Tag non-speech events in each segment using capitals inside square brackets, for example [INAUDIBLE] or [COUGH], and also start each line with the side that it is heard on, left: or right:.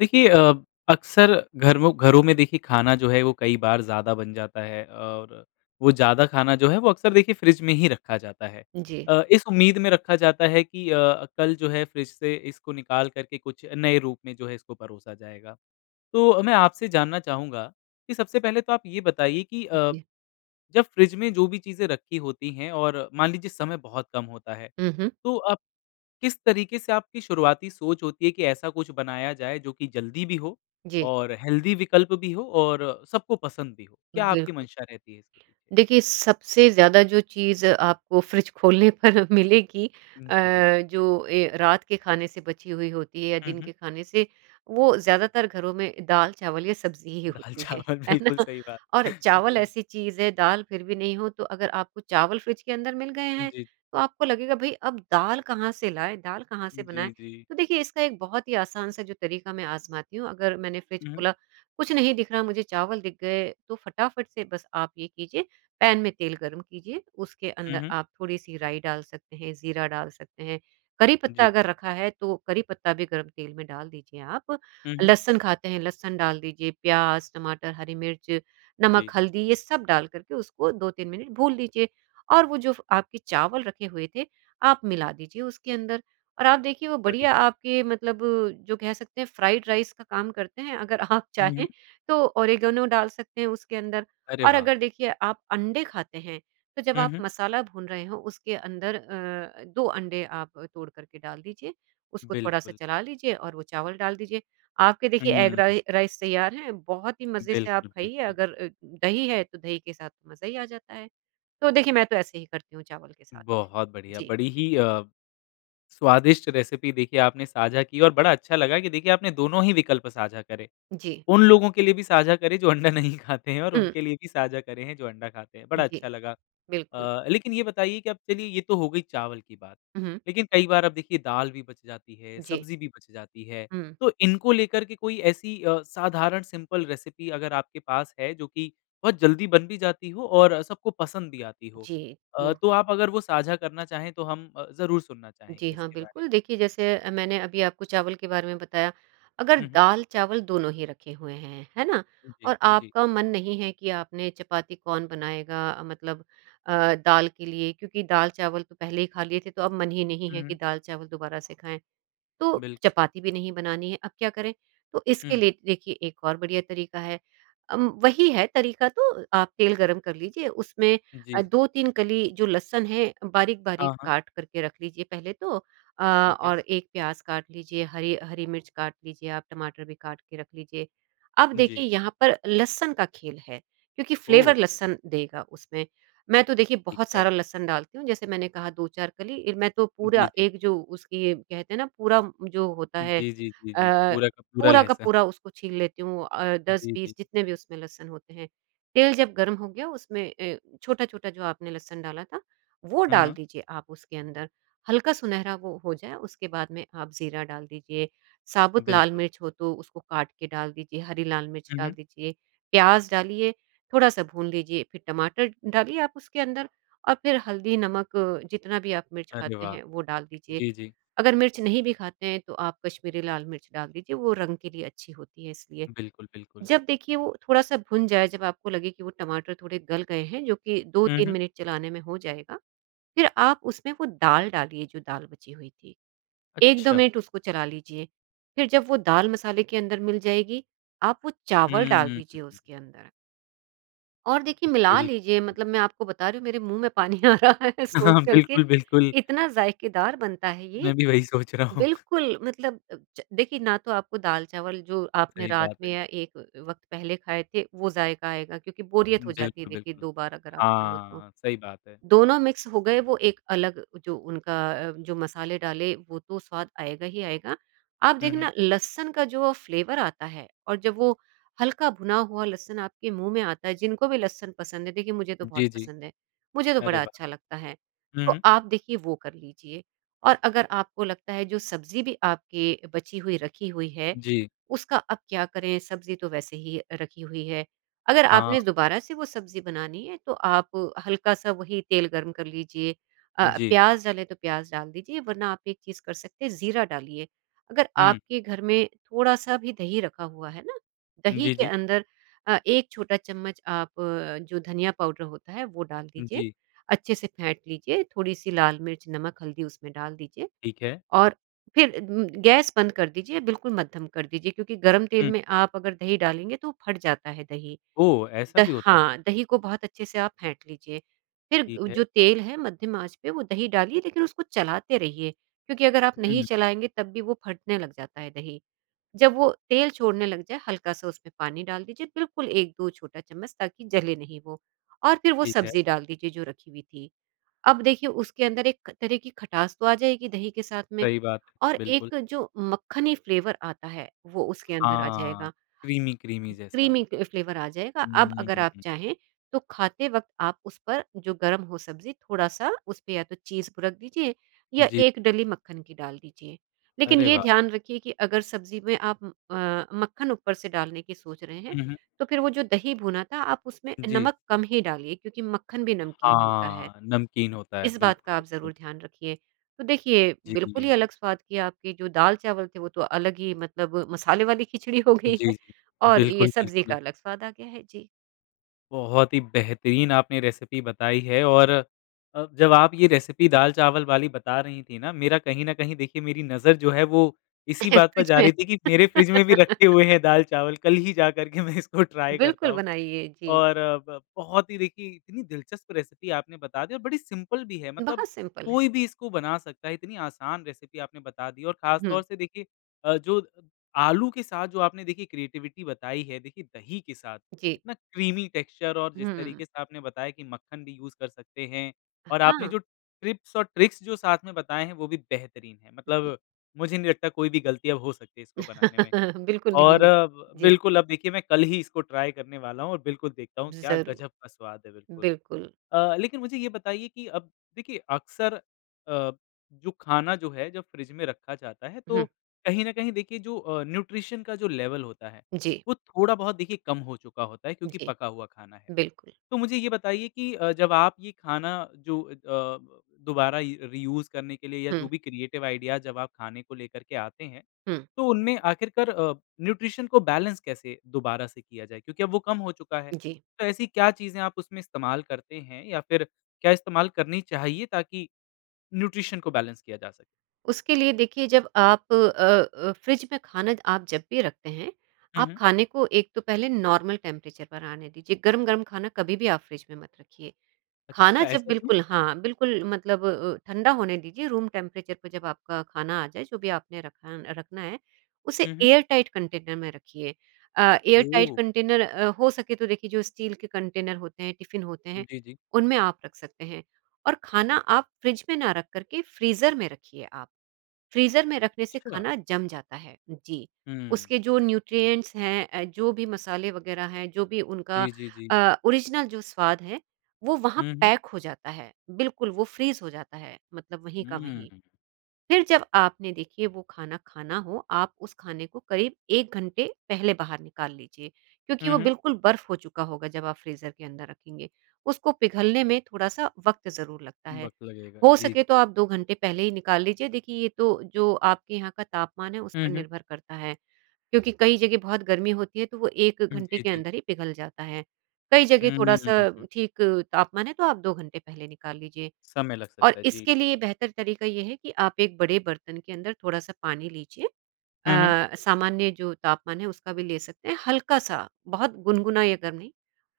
left: देखिए अ, अक्सर घरमो घरों में देखिए खाना जो है वो कई बार ज़्यादा बन जाता है। और वो ज़्यादा खाना जो है वो अक्सर देखिए फ्रिज में ही रखा जाता है।
right: जी।
left: अ, इस उम्मीद में रखा जाता है कि अ, कल जो है फ्रिज से इसको निकाल कर के कुछ नए रूप में जो है इसको परोसा जाएगा। तो मैं आपसे जानना चाहूँगा, कि सबसे पहले तो आप ये बताइए कि अ,
right: जी।
left: जब फ्रिज में जो भी चीज़ें रखी होती हैं और मान लीजिए समय बहुत कम होता है,
right: हुँ, हुँ।
left: तो आप किस तरीके से आपकी शुरुआती सोच होती है कि ऐसा कुछ बनाया जाए जो की जल्दी भी हो
right: जी।
left: और हेल्थी विकल्प भी हो और सबको पसंद भी हो। क्या आपकी
right: बिल्कुल।
left: मंशा रहती है इसके पीछे?
right: देखिए सबसे ज़्यादा जो चीज़ आपको फ्रिज खोलने पर मिलेगी अ,
left: जी, जी।
right: जो ए रात के खाने से बची हुई होती है या
left: हुँ,
right: दिन
left: हुँ।
right: के खाने से, वो ज़्यादातर घरों में दाल चावल या सब्ज़ी ही
left: दाल
right: होती है।
left: चावल,
right: है ना?
left: बिल्कुल सही बात।
right: और चावल
left: जी।
right: ऐसी चीज़ है, दाल फिर भी नहीं हो तो अगर आपको चावल फ्रिज के अंदर मिल गए हैं,
left: जी।
right: तो आपको लगेगा भई अब दाल कहाँ से लाए? दाल कहाँ से
left: जी,
right: बनाए?
left: जी।
right: तो देखिए इसका एक बहुत ही आसान-सा जो तरीका मैं आज़माती हूँ अगर मैंने फ्रिज
left: ऊँहुँ।
right: खोला कुछ नहीं दिख रहा मुझे चावल दिख गए, तो फटाफट से बस आप ये कीजिए। पैन में तेल गर्म कीजिए उसके
left: हुँ,
right: अंदर
left: हुँ।
right: आप थोड़ी-सी राई डाल सकते हैं, ज़ीरा डाल सकते हैं। करी
left: जी।
right: पत्ता अगर रखा है तो करी पत्ता भी गर्म तेल में डाल दीजिए आप।
left: हुँ, हुँ।
right: लहसुन खाते हैं, लहसुन डाल दीजिए, प्याज़, टमाटर, हरी मिर्च, नमक,
left: जी।
right: हल्दी ये सब डाल करके उसको 2-3 मिनट भून लीजिए। और वो जो फ़ आपके चावल रखे हुए थे, आप मिला दीजिए उसके अंदर और आप देखिए वो बढ़िया
left: बढ़िया।
right: आपके मतलब जो कह सकते हैं फ्राइड राइस का काम करते हैं। अगर आप
left: हुँ, हुँ।
right: चाहें तो ओरिगैनो डाल सकते हैं उसके अंदर।
left: अरे
right: और
left: वाह!
right: अगर देखिए आप अंडे खाते हैं, तो जब
left: हुँ,
right: आप
left: हुँ।
right: मसाला भून रहे हो उसके अंदर अ, 2 अंडे आप तोड़ करके डाल दीजिए, उसको थोड़ा-सा
left: बिल्कुल।
right: चला लीजिए और वो चावल डाल दीजिए। आपके देखिए एग
left: हुँ।
right: राइ राइस तैयार है, बहुत ही मज़े से आप
left: बिल्कुल,
right: खाइए।
left: बिल्कुल।
right: अगर अ, दही है तो दही के साथ मज़ा ही आ जाता है। तो देखिए मैं तो ऐसे ही करती हूँ चावल के साथ में।
left: बहुत बढ़िया।
right: जी।
left: बड़ी ही अ, स्वादिष्ट रेसिपी देखिए आपने साझा की और बड़ा अच्छा लगा कि देखिए आपने दोनों ही विकल्प साझा करे।
right: जी।
left: उन लोगों के लिए भी साझा करे जो अंडा नहीं खाते हैं और
right: हुँ।
left: उनके लिए भी साझा करे हैं जो अंडा खाते हैं, बड़ा अच्छा
right: जी।
left: लगा
right: बिल्कुल।
left: अ, लेकिन ये बताइए कि अब चलिए ये तो हो गई चावल की बात।
right: हुँ।
left: लेकिन कई बार आप देखिए दाल भी बच जाती है,
right: जी।
left: सब्ज़ी भी बच जाती है।
right: हुँ।
left: तो इनको लेकर के कोई ऐसी अ, साधारण सिंपल रेसिपी अगर आपके पास है जो कि बहुत जल्दी बन भी जाती हो और सबको पसंद भी आती हो?
right: जी,
left: अ,
right: तो
left: तो आप अगर वो साझा करना चाहे तो हम ज़रूर सुनना
right: जी
left: चाहेंगे
right: हाँ,
left: उसके बारे में।
right: बिल्कुल। देखिए जैसे अ, मैंने अभी आपको चावल के बारे में बताया। अगर
left: हुँ, हुँ।
right: दाल-चावल दोनों ही रखे हुए हैं, है ना
left: जी,
right: और
left: जी।
right: आपका मन नहीं है कि आपने चपाती कौन बनाएगा, मतलब अ, दाल के लिए क्योंकि दाल चावल तो पहले ही खा लिए थे तो अब मन ही नहीं है कि
left: हुँ।
right: दाल-चावल दोबारा से खाएँ। तो
left: बिल्कुल।
right: चपाती भी नहीं बनानी है अब क्या करें? तो इसके
left: हुँ।
right: लिए देखिए एक और बढ़िया तरीका है। अम, वही है तरीका तो आप तेल गरम कर लीजिए उसमें
left: जी।
right: अ, 2-3 कली जो लहसुन है बारीक-बारीक
left: हाँ, हाँ।
right: काट करके रख लीजिए पहले तो अ,
left: ठीक है।
right: और एक प्याज़ काट लीजिए, हरी हरी मिर्च काट लीजिए, आप टमाटर भी काट के रख लीजिए। अब
left: जी।
right: देखिए यहाँ पर लहसुन का खेल है, क्योंकि फ्लेवर
left: ओह!
right: लहसुन देगा उसमें। मैं तो देखिए
left: ठीक
right: बहुत
left: है।
right: सारा लहसुन डालती हूँ। जैसे मैंने कहा 2-4 कली इर मैं तो
left: जी,
right: पूरा
left: जी।
right: एक जो उसकी कहते हैं ना पूरा जो होता है। अ,
left: जी, जी, जी, जी, पूरा का पूरा
right: पूरा का
left: लहसुन।
right: पूरा उसको छील लेती हूँ अ, दस
left: जी, जी।
right: बीस जितने भी उसमें लहसन होते हैं। तेल जब गर्म हो गया उसमें अ, छोटा-छोटा जो आपने लहसुन डाला था वो
left: हाँ,
right: डाल
left: हाँ।
right: दीजिए आप उसके अंदर। हल्का सुनहरा वो हो जाए, उसके बाद में आप ज़ीरा डाल दीजिए, साबुत लाल
left: बिल्कुल।
right: मिर्च हो तो उसको काट के डाल दीजिए, हरी लाल मिर्च
left: हुँ,
right: डाल
left: हुँ।
right: दीजिए, प्याज़ डालिए, थोड़ा-सा भून लीजिए फिर टमाटर डालिए आप उसके अंदर और फिर हल्दी, नमक जितना भी आप मिर्च
left: अरे
right: खाते
left: वाह!
right: हैं वो डाल दीजिए।
left: जी, जी।
right: अगर मिर्च नहीं भी खाते हैं तो आप कश्मीरी लाल मिर्च डाल लीजिए वो रंग के लिए अच्छी होती है इसलिए।
left: बिल्कुल, बिल्कुल।
right: जब देखिए वो थोड़ा-सा भुन जाए, जब आपको लगे कि वो टमाटर थोड़े गल गए हैं जो कि दो
left: हुँ,
right: तीन
left: हुँ।
right: मिनट चलाने में हो जाएगा, फिर आप उसमें वो दाल डालिए जो दाल बची हुई थी। 1-2
left: अच्छा।
right: मिनट उसको चला लीजिए फिर जब वो दाल मसाले के अंदर मिल जाएगी, आप वो चावल डाल
left: हम्म।
right: दीजिए उसके अंदर। और देखिए, मिला
left: बिल्कुल।
right: लीजिए, मतलब मैं आपको बता रही हूँ मेरे मुँह में पानी आ रहा है सोच
left: [CHUCKLES]
right: कर के,
left: बिल्कुल, बिल्कुल।
right: इतना ज़ायकेदार बनता है ये
left: मैं भी वही सोच रहा हूँ।
right: बिल्कुल, मतलब अ, ज देखिए, ना तो आपको दाल चावल जो आपने
left: सही
right: रात
left: बात
right: में
left: है।
right: या एक अ, वक़्त पहले खाए थे, वो ज़ायका आएगा, क्योंकि बोरियत हो जाती है
left: बिल्कुल,
right: देखिए
left: बिल्कुल।
right: 2 बार अगर आप खा लो तो।
left: हाँ, सही बात है।
right: दोनों मिक्स हो गए, वो एक अलग जो उनका अ, जो मसाले डाले, वो तो स्वाद आएगा ही आएगा। आप
left: हुँ, हुँ।
right: देखना लहसुन का जो अ, फ़्लेवर आता है और जब वो हल्का भुना हुआ लहसुन आपके मुँह में आता है, जिनको भी लहसुन पसंद है देखिए मुझे तो बहुत
left: जी, जी।
right: पसंद है, मुझे तो बड़ा अच्छा लगता है।
left: हुँ,
right: तो
left: हुँ।
right: आप देखिए वो कर लीजिए, और अगर आपको लगता है जो सब्ज़ी भी आपकी बची हुई रखी हुई है,
left: जी।
right: उसका अब क्या करें, सब्ज़ी तो वैसे ही अ, रखी हुई है। अगर
left: हाँ।
right: आपने दोबारा से वो सब्ज़ी बनानी है, तो आप हल्का-सा वही तेल गर्म कर लीजिए। अ,
left: जी।
right: प्याज़ डले तो प्याज़ डाल दीजिए, वरना आप एक चीज़ कर सकते हैं, जीरा डालिए। अगर
left: हुँ।
right: आपके घर में थोड़ा-सा भी दही रखा हुआ है ना, दही
left: जी,
right: के
left: जी।
right: अंदर अ, 1 छोटा चम्मच आप जो धनिया पाउडर होता है, वो डाल दीजिए,
left: जी।
right: अच्छे से फेंट लीजिए, थोड़ी-सी लाल मिर्च, नमक, हल्दी उसमें डाल दीजिए।
left: ठीक है।
right: और फिर उम, गैस बंद कर दीजिए, बिल्कुल मद्धम कर दीजिए क्योंकि गर्म तेल
left: हुँ।
right: में आप अगर दही डालेंगे, तो वो फट जाता है दही।
left: ओह! ऐसा
right: द
left: भी होता है।
right: हाँ, दही को बहुत अच्छे से आप फेंट लीजिए, फिर
left: ठीक
right: उ
left: है।
right: जो तेल है मद्धम आँच पे, वो दही डालिए लेकिन उसको चलाते रहिए, क्योंकि अगर आप
left: हुँ,
right: नहीं
left: हुँ।
right: चलाएँगे तब भी वो फटने लग जाता है दही। जब वो तेल छोड़ने लग जाए, हल्का-सा उसमें पानी डाल दीजिए, बिल्कुल 1-2 छोटा चम्मच ताकि जले नहीं वो, और फिर वो
left: ठीक है।
right: सब्ज़ी डाल दीजिए जो रखी हुई थी। अब देखिए, उसके अंदर एक तरह की खटास तो आ जाएगी दही के साथ में,
left: सही बात है।
right: और
left: बिल्कुल।
right: एक जो मक्खनी फ़्लेवर आता है, वो उसके अंदर आ
left: हाँ,
right: जाएगा।
left: क्रीमी-क्रीमी जैसा।
right: क्रीमी क अ, फ़्लेवर आ जाएगा, अब
left: हम्म,
right: अगर
left: हुँ,
right: आप
left: हुँ।
right: चाहें तो खाते वक़्त आप उस पर जो गरम हो सब्ज़ी, थोड़ा-सा उस पे या तो चीज़ रख दीजिए या
left: जी।
right: 1 डली मक्खन की डाल दीजिए। लेकिन
left: अरे
right: ये
left: वाह!
right: ध्यान रखिए कि अगर सब्ज़ी में आप अ, मक्खन ऊपर से डालने की सोच रहे हैं,
left: हुँ, हुँ।
right: तो फिर वो जो दही भुना था, आप उसमें
left: जी।
right: नमक कम ही डालिए क्योंकि मक्खन भी नमकीन होता है,
left: हाँ, नमकीन होता है।
right: इस बात
left: बिल्कुल,
right: का आप
left: बिल्कुल।
right: ज़रूर ध्यान रखिए। तो देखिए,
left: जी,
right: बिल्कुल ही
left: जी।
right: अलग स्वाद की आपकी जो दाल चावल थे, वो तो अलग ही मतलब मसाले वाली खिचड़ी हो गई
left: जी,
right: है,
left: जी।
right: और ये
left: बिल्कुल,
right: सब्ज़ी का
left: बिल्कुल।
right: अलग स्वाद आ गया है। जी।
left: बहुत ही बेहतरीन आपने रेसिपी बताई है और अ, जब आप ये रेसिपी दाल-चावल वाली बता रही थी ना मेरा कहीं न कहीं देखिए मेरी नज़र जो है, वो इसी बात पर
right: सच
left: जा
right: में।
left: रही थी कि मेरे फ्रिज में भी
right: [LAUGHS]
left: रखे हुए हैं दाल-चावल कल ही जा कर के मैं इसको ट्राई करता
right: बिल्कुल
left: हूँ
right: बनाइए, जी।
left: और ब बहुत ही देखिए इतनी दिलचस्प रेसिपी आपने बता दी और बड़ी सिंपल भी है, मतलब
right: बहुत सिंपल है।
left: कोई भी इसको बना सकता है, इतनी आसान रेसिपी आपने बता दी है और ख़ास तौर
right: हुँ।
left: से देखिए अ, जो आलू के साथ जो आपने देखिए क्रिएटिविटी बताई है देखिए दही के साथ,
right: जी।
left: इतना क्रीमी टेक्सचर और जिस तरीके
right: हुँ।
left: से आपने बताया कि मक्खन भी यूज़ कर सकते हैं
right: अ,
left: और आपने
right: हाँ।
left: जो टिप्स और ट्रिक्स जो साथ में बताए हैं वो भी बेहतरीन हैं,
right: जी।
left: मतलब मुझे नहीं लगता कोई भी गलतियाँ हो सकती है इसको बनाने में
right: [CHUCKLES] बिल्कुल नहीं
left: और
right: है जी।
left: बिल्कुल अब देखिए मैं कल ही इसको ट्राई करने वाला हूँ और बिल्कुल देखता हूँ क्या
right: ज़रूर।
left: गजब का स्वाद है बिल्कुल।
right: बिल्कुल।
left: अ, लेकिन मुझे ये बताइए कि अब देखिए अक्सर अ, जो खाना जो है, जब फ्रिज में रखा जाता है
right: हुँ।
left: तो कहीं न कहीं देखिए जो अ, न्यूट्रिशन का जो लेवल होता है,
right: जी।
left: वो थोड़ा बहुत देखिए कम हो चुका होता है क्योंकि
right: जी।
left: पका हुआ खाना है।
right: बिल्कुल।
left: तो मुझे ये बताइए कि अ, जब आप ये खाना जो अ ब, दोबारा य री यूज़ करने के लिए या जो
right: हुँ।
left: भी क्रिएटिव आइडिया जब आप खाने को लेकर के आते हैं।
right: हुँ।
left: तो उनमें आखिरकार अ, न्यूट्रिशन को बैलेंस कैसे दोबारा से किया जाए? क्योंकि अब वो कम हो चुका है।
right: जी।
left: तो ऐसी क्या चीज़ें आप उसमें इस्तेमाल करते हैं? या फिर क्या इस्तेमाल करनी चाहिए ताकि न्यूट्रिशन को बैलेंस किया जा सके?
right: उसके लिए देखिए जब आप अ अ, फ्रिज में खाना आप जब भी रखते हैं
left: हुँ,
right: आप
left: हुँ।
right: खाने को एक तो पहले नॉर्मल टेंपरेचर पर आने दीजिए, गर्म-गर्म खाना कभी भी आप फ्रिज में मत रखिए। खाना
left: अच्छा
right: जब
left: ऐसा क्यों?
right: बिल्कुल हाँ, बिल्कुल मतलब अ अ, ठंडा होने दीजिए रूम टेंपरेचर पे जब आपका खाना आ जाए जो भी आपने रखा रखना है। उसे
left: हुँ, हुँ।
right: एयर टाइट कंटेनर में रखिए अ, एयर टाइट
left: ओह!
right: कंटेनर अ, हो सके तो देखिए जो स्टील के कंटेनर होते हैं टिफिन होते हैं
left: जी, जी।
right: उनमें आप रख सकते हैं और खाना आप फ्रिज में ना रख कर के फ्रीज़र में रखिए आप। फ्रीज़र में रखने से
left: अच्छा।
right: खाना जम जाता है जी,
left: हुँ।
right: उसके जो न्यूट्रिएंट्स हैं जो भी मसाले वगैरह हैं, जो भी उनका
left: जी, जी, जी।
right: अ, ओरिजिनल जो स्वाद है वो वहाँ
left: हुँ, हुँ।
right: पैक हो जाता है बिल्कुल वो फ्रीज़ हो जाता है। मतलब वहीं का वहीं।
left: हम्म।
right: फिर जब आपने देखिए वो खाना, खाना हो आप उस खाने को करीब 1 घंटे पहले बाहर निकाल लीजिए, क्योंकि
left: हुँ,
right: वो
left: हुँ।
right: बिल्कुल बर्फ़ हो चुका होगा जब आप फ्रीज़र के अंदर रखेंगे उसको पिघलने में थोड़ा-सा वक़्त ज़रूर लगता है।
left: वक़्त लगेगा,
right: हो
left: जी, जी।
right: सके तो आप 2 घंटे पहले ही निकाल लीजिए देखिए ये तो जो आपके यहाँ का तापमान है उस
left: हुँ,
right: पर
left: हुँ।
right: निर्भर करता है, क्योंकि कई जगह बहुत गर्मी होती है तो वो 1
left: उम,
right: घंटे
left: जी,
right: के
left: जी।
right: अंदर ही पिघल जाता है। कई जगह थोड़ा-सा
left: हम्म।
right: ठीक तापमान है तो आप 2 घंटे पहले निकाल लीजिए
left: समय लग
right: और
left: सकता है, जी।
right: इसके लिए बेहतर तरीका ये है कि आप एक बड़े बर्तन के अंदर थोड़ा-सा पानी लीजिए
left: हुँ, हुँ।
right: अ, सामान्य जो तापमान है उसका भी ले सकते हैं, हल्का-सा बहुत गुनगुना या गर्म नहीं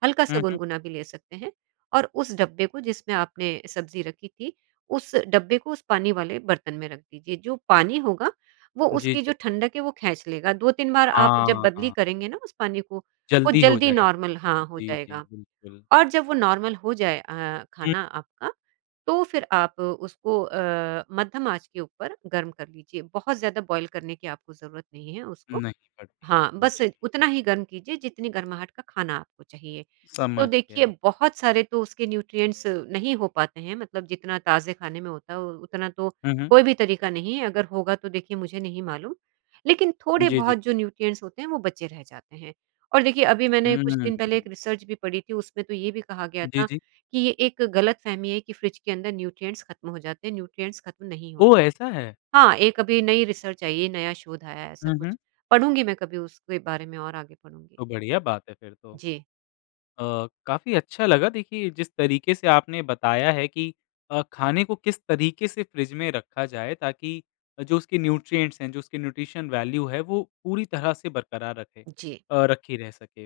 right: हल्का-सा
left: हुँ, हुँ।
right: गुनगुना भी ले सकते हैं और उस डब्बे को जिसमें आपने सब्ज़ी रखी थी उस डब्बे को उस पानी वाले बर्तन में रख दीजिए जो पानी होगा वो
left: जी,
right: उसकी
left: जी।
right: जो ठंडक है वो खेंच लेगा 2-3 बार आप जब
left: हाँ,
right: बदली
left: हाँ।
right: करेंगे ना उस पानी को, वो
left: जल्दी हो
right: जल्दी
left: जाएगा।
right: नॉर्मल हाँ, हो
left: जी, जी,
right: जाएगा।
left: बिल्कुल।
right: और जब वो नॉर्मल हो जाए अ,
left: हुँ।
right: खाना आपका तो फिर आप उसको अ, मद्धम आंच के ऊपर गर्म कर लीजिए, बहुत ज़्यादा बॉयल करने की आपको ज़रूरत नहीं है उसको
left: नहीं पड़ती है,
right: हाँ, बस
left: जी।
right: उतना ही गर्म कीजिए जितनी गरमाहट का खाना आपको चाहिए। तो
left: समझ
right: देखिए
left: गया।
right: बहुत सारे तो उसके न्यूट्रिएंट्स नहीं हो पाते हैं मतलब जितना ताज़े खाने में होता है उतना तो
left: हुँ, हुँ।
right: कोई भी तरीका नहीं है, अगर होगा तो देखिए मुझे नहीं मालूम। लेकिन थोड़े
left: जी, जी।
right: बहुत जो न्यूट्रिएंट्स होते हैं वो बचे रह जाते हैं। और देखिए अभी मैंने कुछ दिन पहले एक
left: हम्म।
right: रिसर्च भी पढ़ी थी उसमें तो ये भी कहा गया
left: जी,
right: था
left: जी।
right: कि ये एक गलतफ़हमी है कि फ्रिज के अंदर न्यूट्रिएंट्स खत्म हो जाते हैं, न्यूट्रिएंट्स खत्म नहीं होते।
left: ओह ऐसा है!
right: हाँ, एक अभी नई रिसर्च आई है, नया शोध आया है ऐसा
left: हुँ, हुँ।
right: कुछ, पढ़ूँगी मैं कभी उसके बारे में और आगे पढ़ूँगी।
left: तो बढ़िया बात है फिर तो।
right: जी।
left: अ, काफ़ी अच्छा लगा देखिए जिस तरीके से आपने बताया है कि अ, खाने को किस तरीके से फ्रिज में रखा जाए ताकि जो उसके न्यूट्रिएंट्स हैं, जो उसकी न्यूट्रिशन वैल्यू है वो पूरी तरह से बरकरार रखे
right: जी।
left: अ, रखी रह सके।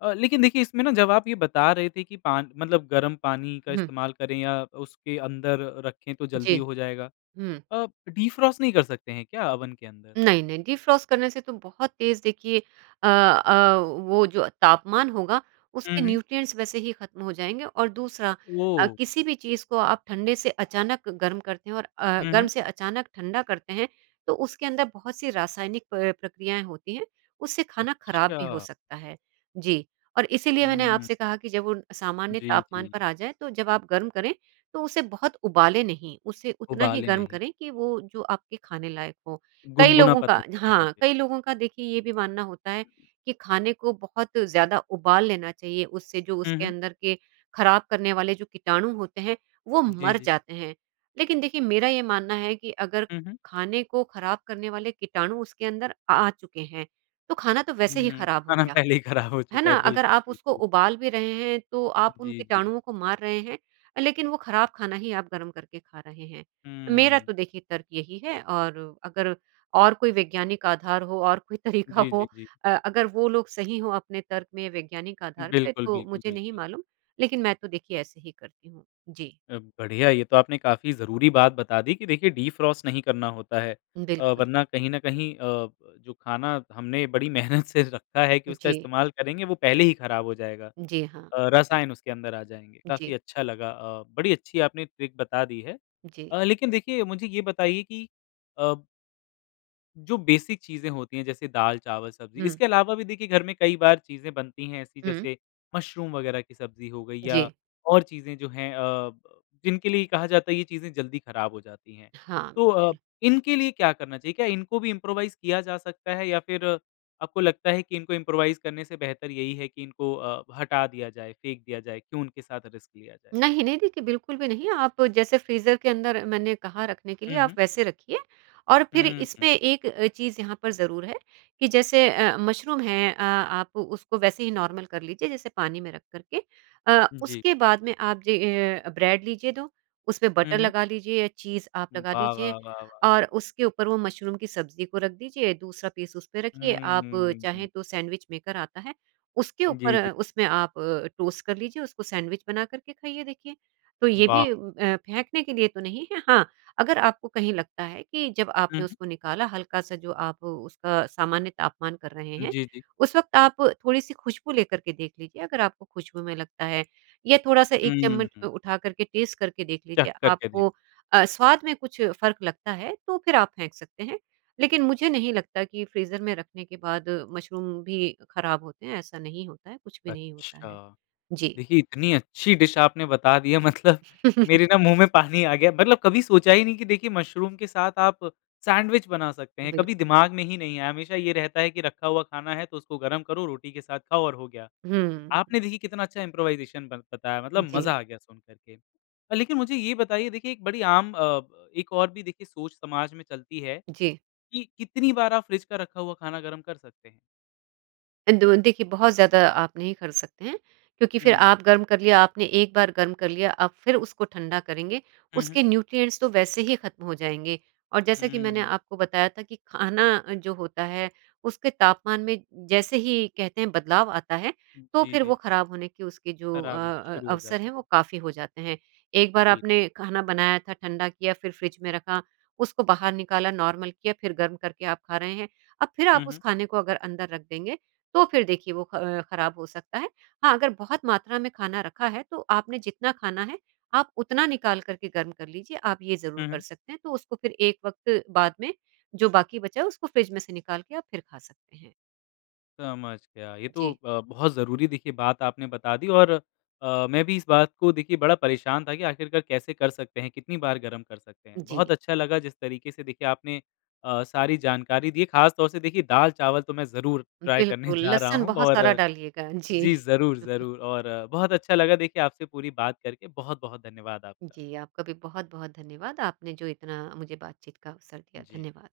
left: अ, लेकिन देखिए इसमें ना जब आप ये बता रहे थे कि पान मतलब गर्म पानी का
right: हुँ।
left: इस्तेमाल करें या उसके अंदर रखें तो जल्दी
right: जी।
left: हो जाएगा।
right: हुँ।
left: अ, डिफ्रॉस्ट नहीं कर सकते हैं क्या ओवन के अंदर?
right: नहीं-नहीं डिफ्रॉस्ट करने से तो बहुत तेज़ देखिए अ अ, वो जो तापमान होगा
left: हुँ,
right: उसके
left: हुँ।
right: न्यूट्रिएंट्स वैसे ही खत्म हो जाएँगे और दूसरा अ,
left: ओह!
right: किसी भी चीज़ को आप ठंडे से अचानक गर्म करते हैं और अ,
left: हुँ,
right: गर्म
left: हुँ।
right: से अचानक ठंडा करते हैं, तो उसके अंदर बहुत सी रासायनिक अ, प्रक्रियाएँ होती हैं उससे खाना खराब भी हो
left: अच्छा।
right: सकता है। जी, और इसलिए मैंने
left: हुँ।
right: आपसे कहा कि जब वो सामान्य
left: जी,
right: तापमान पर
left: जी।
right: आ जाए तो जब आप गर्म करें, तो उसे बहुत उबालें नहीं उसे उतना ही
left: उबाले
right: गर्म
left: नहीं।
right: करें कि वो जो आपके खाने लायक हो। कई
left: गुनगुना
right: लोगों
left: पता
right: का
left: चलने
right: हाँ,
left: लगे।
right: कई लोगों का देखिए ये भी मानना होता है कि खाने को बहुत ज़्यादा उबाल लेना चाहिए उससे जो
left: हुँ,
right: उसके
left: हुँ।
right: अंदर के खराब करने वाले जो कीटाणु होते हैं वो
left: जी,
right: मर
left: जी।
right: जाते हैं। लेकिन देखिए मेरा ये मानना है कि अगर
left: हुँ, हुँ।
right: खाने को खराब करने वाले कीटाणु उसके अंदर आ चुके हैं, तो खाना तो वैसे ही
left: हुँ,
right: खराब हो
left: खाना
right: गया,
left: पहले ही खराब हो
right: है
left: चुका
right: ना?
left: है
right: अगर
left: बिल्कुल,
right: आप उसको
left: बिल्कुल।
right: उबाल भी रहे हैं तो आप उन
left: जी, जी।
right: कीटाणुओं को मार रहे हैं, लेकिन वो खराब खाना ही आप गर्म करके खा रहे हैं। मेरा
left: हम्म।
right: तो देखिए तर्क़ यही है और अगर और कोई वैज्ञानिक आधार हो और कोई तरीका
left: जी,
right: हो
left: जी, जी।
right: अ अगर वो लोग सही हो अपने तर्क़ में वैज्ञानिक आधार पे
left: बिल्कुल,
right: तो
left: बिल्कुल,
right: मुझे नहीं
left: बिल्कुल।
right: मालूम, लेकिन मैं तो देखिए ऐसे ही करती हूँ। जी।
left: अ, बढ़िया ये तो आपने काफ़ी जरूरी बात बता दी कि देखिए डिफ्रॉस्ट नहीं करना होता है। अ,
right: बिल्कुल।
left: वरना कहीं न कहीं अ, जो खाना हमने बड़ी मेहनत से रखा है कि उसका
right: जी।
left: इस्तेमाल करेंगे वो पहले ही खराब हो जाएगा।
right: जी हाँ।
left: अ, रसायन उसके अंदर आ जाएँगे
right: जी।
left: काफ़ी अच्छा लगा अ, बड़ी अच्छी आपने ट्रिक बता दी है।
right: जी।
left: अ, लेकिन देखिए मुझे यह बताइए कि अ जो बेसिक चीज़ें होती हैं जैसे दाल, चावल, सब्जी
right: हुँ।
left: इसके अलावा भी देखिए घर में कई बार चीज़ें बनती हैं ऐसी
right: हुँ।
left: जैसे मुशरूम वगैरह की सब्जी हो गयी या
right: जी।
left: और चीज़ें जो हैं अ ब जिनके लिए कहा जाता है ये चीज़ें जल्दी खराब हो जाती हैं।
right: हाँ,
left: तो अ,
right: बिल्कुल।
left: इनके लिए क्या करना चाहिए? क्या इनको भी इम्प्रोवाइज़ किया जा सकता है या फिर आपको लगता है कि इनको इम्प्रोवाइज़ करने से बेहतर यही है कि इनको अ, हटा दिया जाए, फेंक दिया जाए, क्यों उनके साथ रिस्क लिया जाए?
right: नहीं-नहीं देखिए बिल्कुल भी नहीं आप जैसे फ्रीज़र के अंदर मैंने कहा रखने के
left: हुँ,
right: लिए आप
left: हुँ।
right: वैसे रखिए और फिर
left: हुँ, हुँ।
right: इसमें एक चीज़ यहाँ पर ज़रूर है कि जैसे अ, मशरूम हैं अ आप उसको वैसे ही नॉर्मल कर लीजिए जैसे पानी में रख करके। अ,
left: जी।
right: उसके बाद में आप जी ए, ब्रेड लीजिए दो, उसमें बटर
left: हुँ, हुँ।
right: लगा लीजिए या चीज़ आप लगा
left: वाह, वाह,
right: लीजिए
left: वाह, वाह!
right: और उसके ऊपर वो मशरूम की सब्ज़ी को रख दीजिए, दूसरा पीस उस पे रखिए
left: हुँ,
right: आप
left: हुँ, हुँ, हुँ।
right: चाहें तो सैंडविच मेकर आता है उसके
left: जी,
right: ऊपर
left: जी।
right: उसमें आप टोस्ट कर लीजिए उसको सैंडविच बना कर के खाइए देखिए। तो ये भी
left: वाह!
right: अ, फेंकने के लिए तो नहीं है हाँ, अगर आपको कहीं लगता है कि जब
left: हुँ,
right: आपने
left: हुँ।
right: उसको निकाला हल्का-सा जो आप उसका सामान्य तापमान कर रहे
left: उम,
right: हैं,
left: जी, जी।
right: उस वक़्त आप थोड़ी-सी खुशबू लेकर के देख लीजिए अगर आपको खुशबू में लगता है या थोड़ा-सा एक
left: हुँ,
right: चम्मच अ,
left: हुँ।
right: उठा कर के टेस्ट करके देख
left: चख़
right: लीजिए
left: कर के देख
right: आपको अ, स्वाद में कुछ फ़र्क लगता है तो फिर आप फेंक सकते हैं। लेकिन मुझे नहीं लगता कि फ्रीज़र में रखने के बाद मशरूम भी खराब होते हैं, ऐसा नहीं होता है कुछ भी नहीं होता है।
left: अच्छा।
right: जी।
left: देखिए इतनी अच्छी डिश आपने बता दी है मतलब
right: [CHUCKLES]
left: मेरे ना मुँह में पानी आ गया मतलब कभी सोचा ही नहीं कि देखिए मुशरूम के साथ आप सैंडविच बना सकते हैं कभी
right: बिल्कुल।
left: दिमाग ने ही नहीं आया। हमेशा ये रहता है कि रखा हुआ खाना है तो उसको गरम करो रोटी के साथ खाओ और हो गया।
right: हुँ।
left: आपने देखिए कितना अच्छा इम्प्रोवाइज़ेशन बन बताया मतलब
right: जी।
left: मज़ा आ गया सुन कर के। अ, लेकिन मुझे ये बताइए देखिए एक बड़ी आम अ, एक और भी देखिए सोच समाज में चलती है,
right: जी।
left: कि कितनी बार आप फ्रिज का रखा हुआ खाना गरम कर सकते हैं?
right: अंदो देखिए बहुत ज़्यादा आप नहीं कर सकते हैं। क्योंकि फिर
left: हुँ।
right: आप गर्म कर लिया, आपने 1 बार गर्म कर लिया, आप फिर उसको ठंडा करेंगे
left: हुँ, हुँ।
right: उसके न्यूट्रिएंट्स तो वैसे ही खत्म हो जाएँगे और जैसा कि मैंने
left: हम्म।
right: आपको बताया था कि खाना जो होता है उसके तापमान में जैसे ही कहते हैं बदलाव आता है तो
left: जी,
right: फिर
left: जी,
right: वो
left: जी।
right: खराब होने के उसके जो अ
left: खराब होने
right: अ,
left: शुरू हो
right: अवसर
left: जाता
right: हैं वो
left: है।
right: काफ़ी हो जाते हैं। 1 बार
left: बिल्कुल।
right: आपने खाना बनाया था, ठंडा किया, फिर फ्रिज में रखा, उसको बाहर निकाला, नॉर्मल किया, फिर गर्म करके आप खा रहे हैं। अब फिर आप
left: हुँ,
right: उस
left: हुँ।
right: खाने को अगर अंदर रख देंगे तो फिर देखिए वो ख खराब हो सकता है। हाँ, अगर बहुत मात्रा में खाना रखा है तो आपने जितना खाना है, आप उतना निकाल कर के गर्म कर लीजिए। आप ये ज़रूर
left: हुँ,
right: कर
left: हुँ।
right: सकते हैं तो उसको फिर एक वक़्त बाद में जो बाकी बचा है उसको फ्रिज में से निकाल के आप फिर खा सकते हैं।
left: समझ गया। ये तो
right: जी।
left: अ, बहुत ज़रूरी देखिए बात आपने बता दी और अ, मैं भी इस बात को देखिए बड़ा परेशान था कि आखिरकार कैसे कर सकते हैं, कितनी बार गरम कर सकते हैं।
right: जी।
left: बहुत अच्छा लगा जिस तरीके से देखिए आपने अ, सारी जानकारी दी, खासतौर से देखिए दाल चावल तो मैं ज़रूर ट्राई करने
right: बिल्कुल,
left: [CHUCKLES] जा रहा
right: लहसुन
left: हूँ।
right: बहुत सारा
left: और
right: डालिएगा। जी।
left: जी, ज़रूर,
right: [CHUCKLES]
left: ज़रूर। और बहुत अच्छा लगा देखिए आपसे पूरी बात करके। बहुत-बहुत धन्यवाद आपका।
right: जी, आपका भी बहुत-बहुत धन्यवाद, आपने जो इतना मुझे बातचीत का अवसर दिया।
left: जी।
right: धन्यवाद।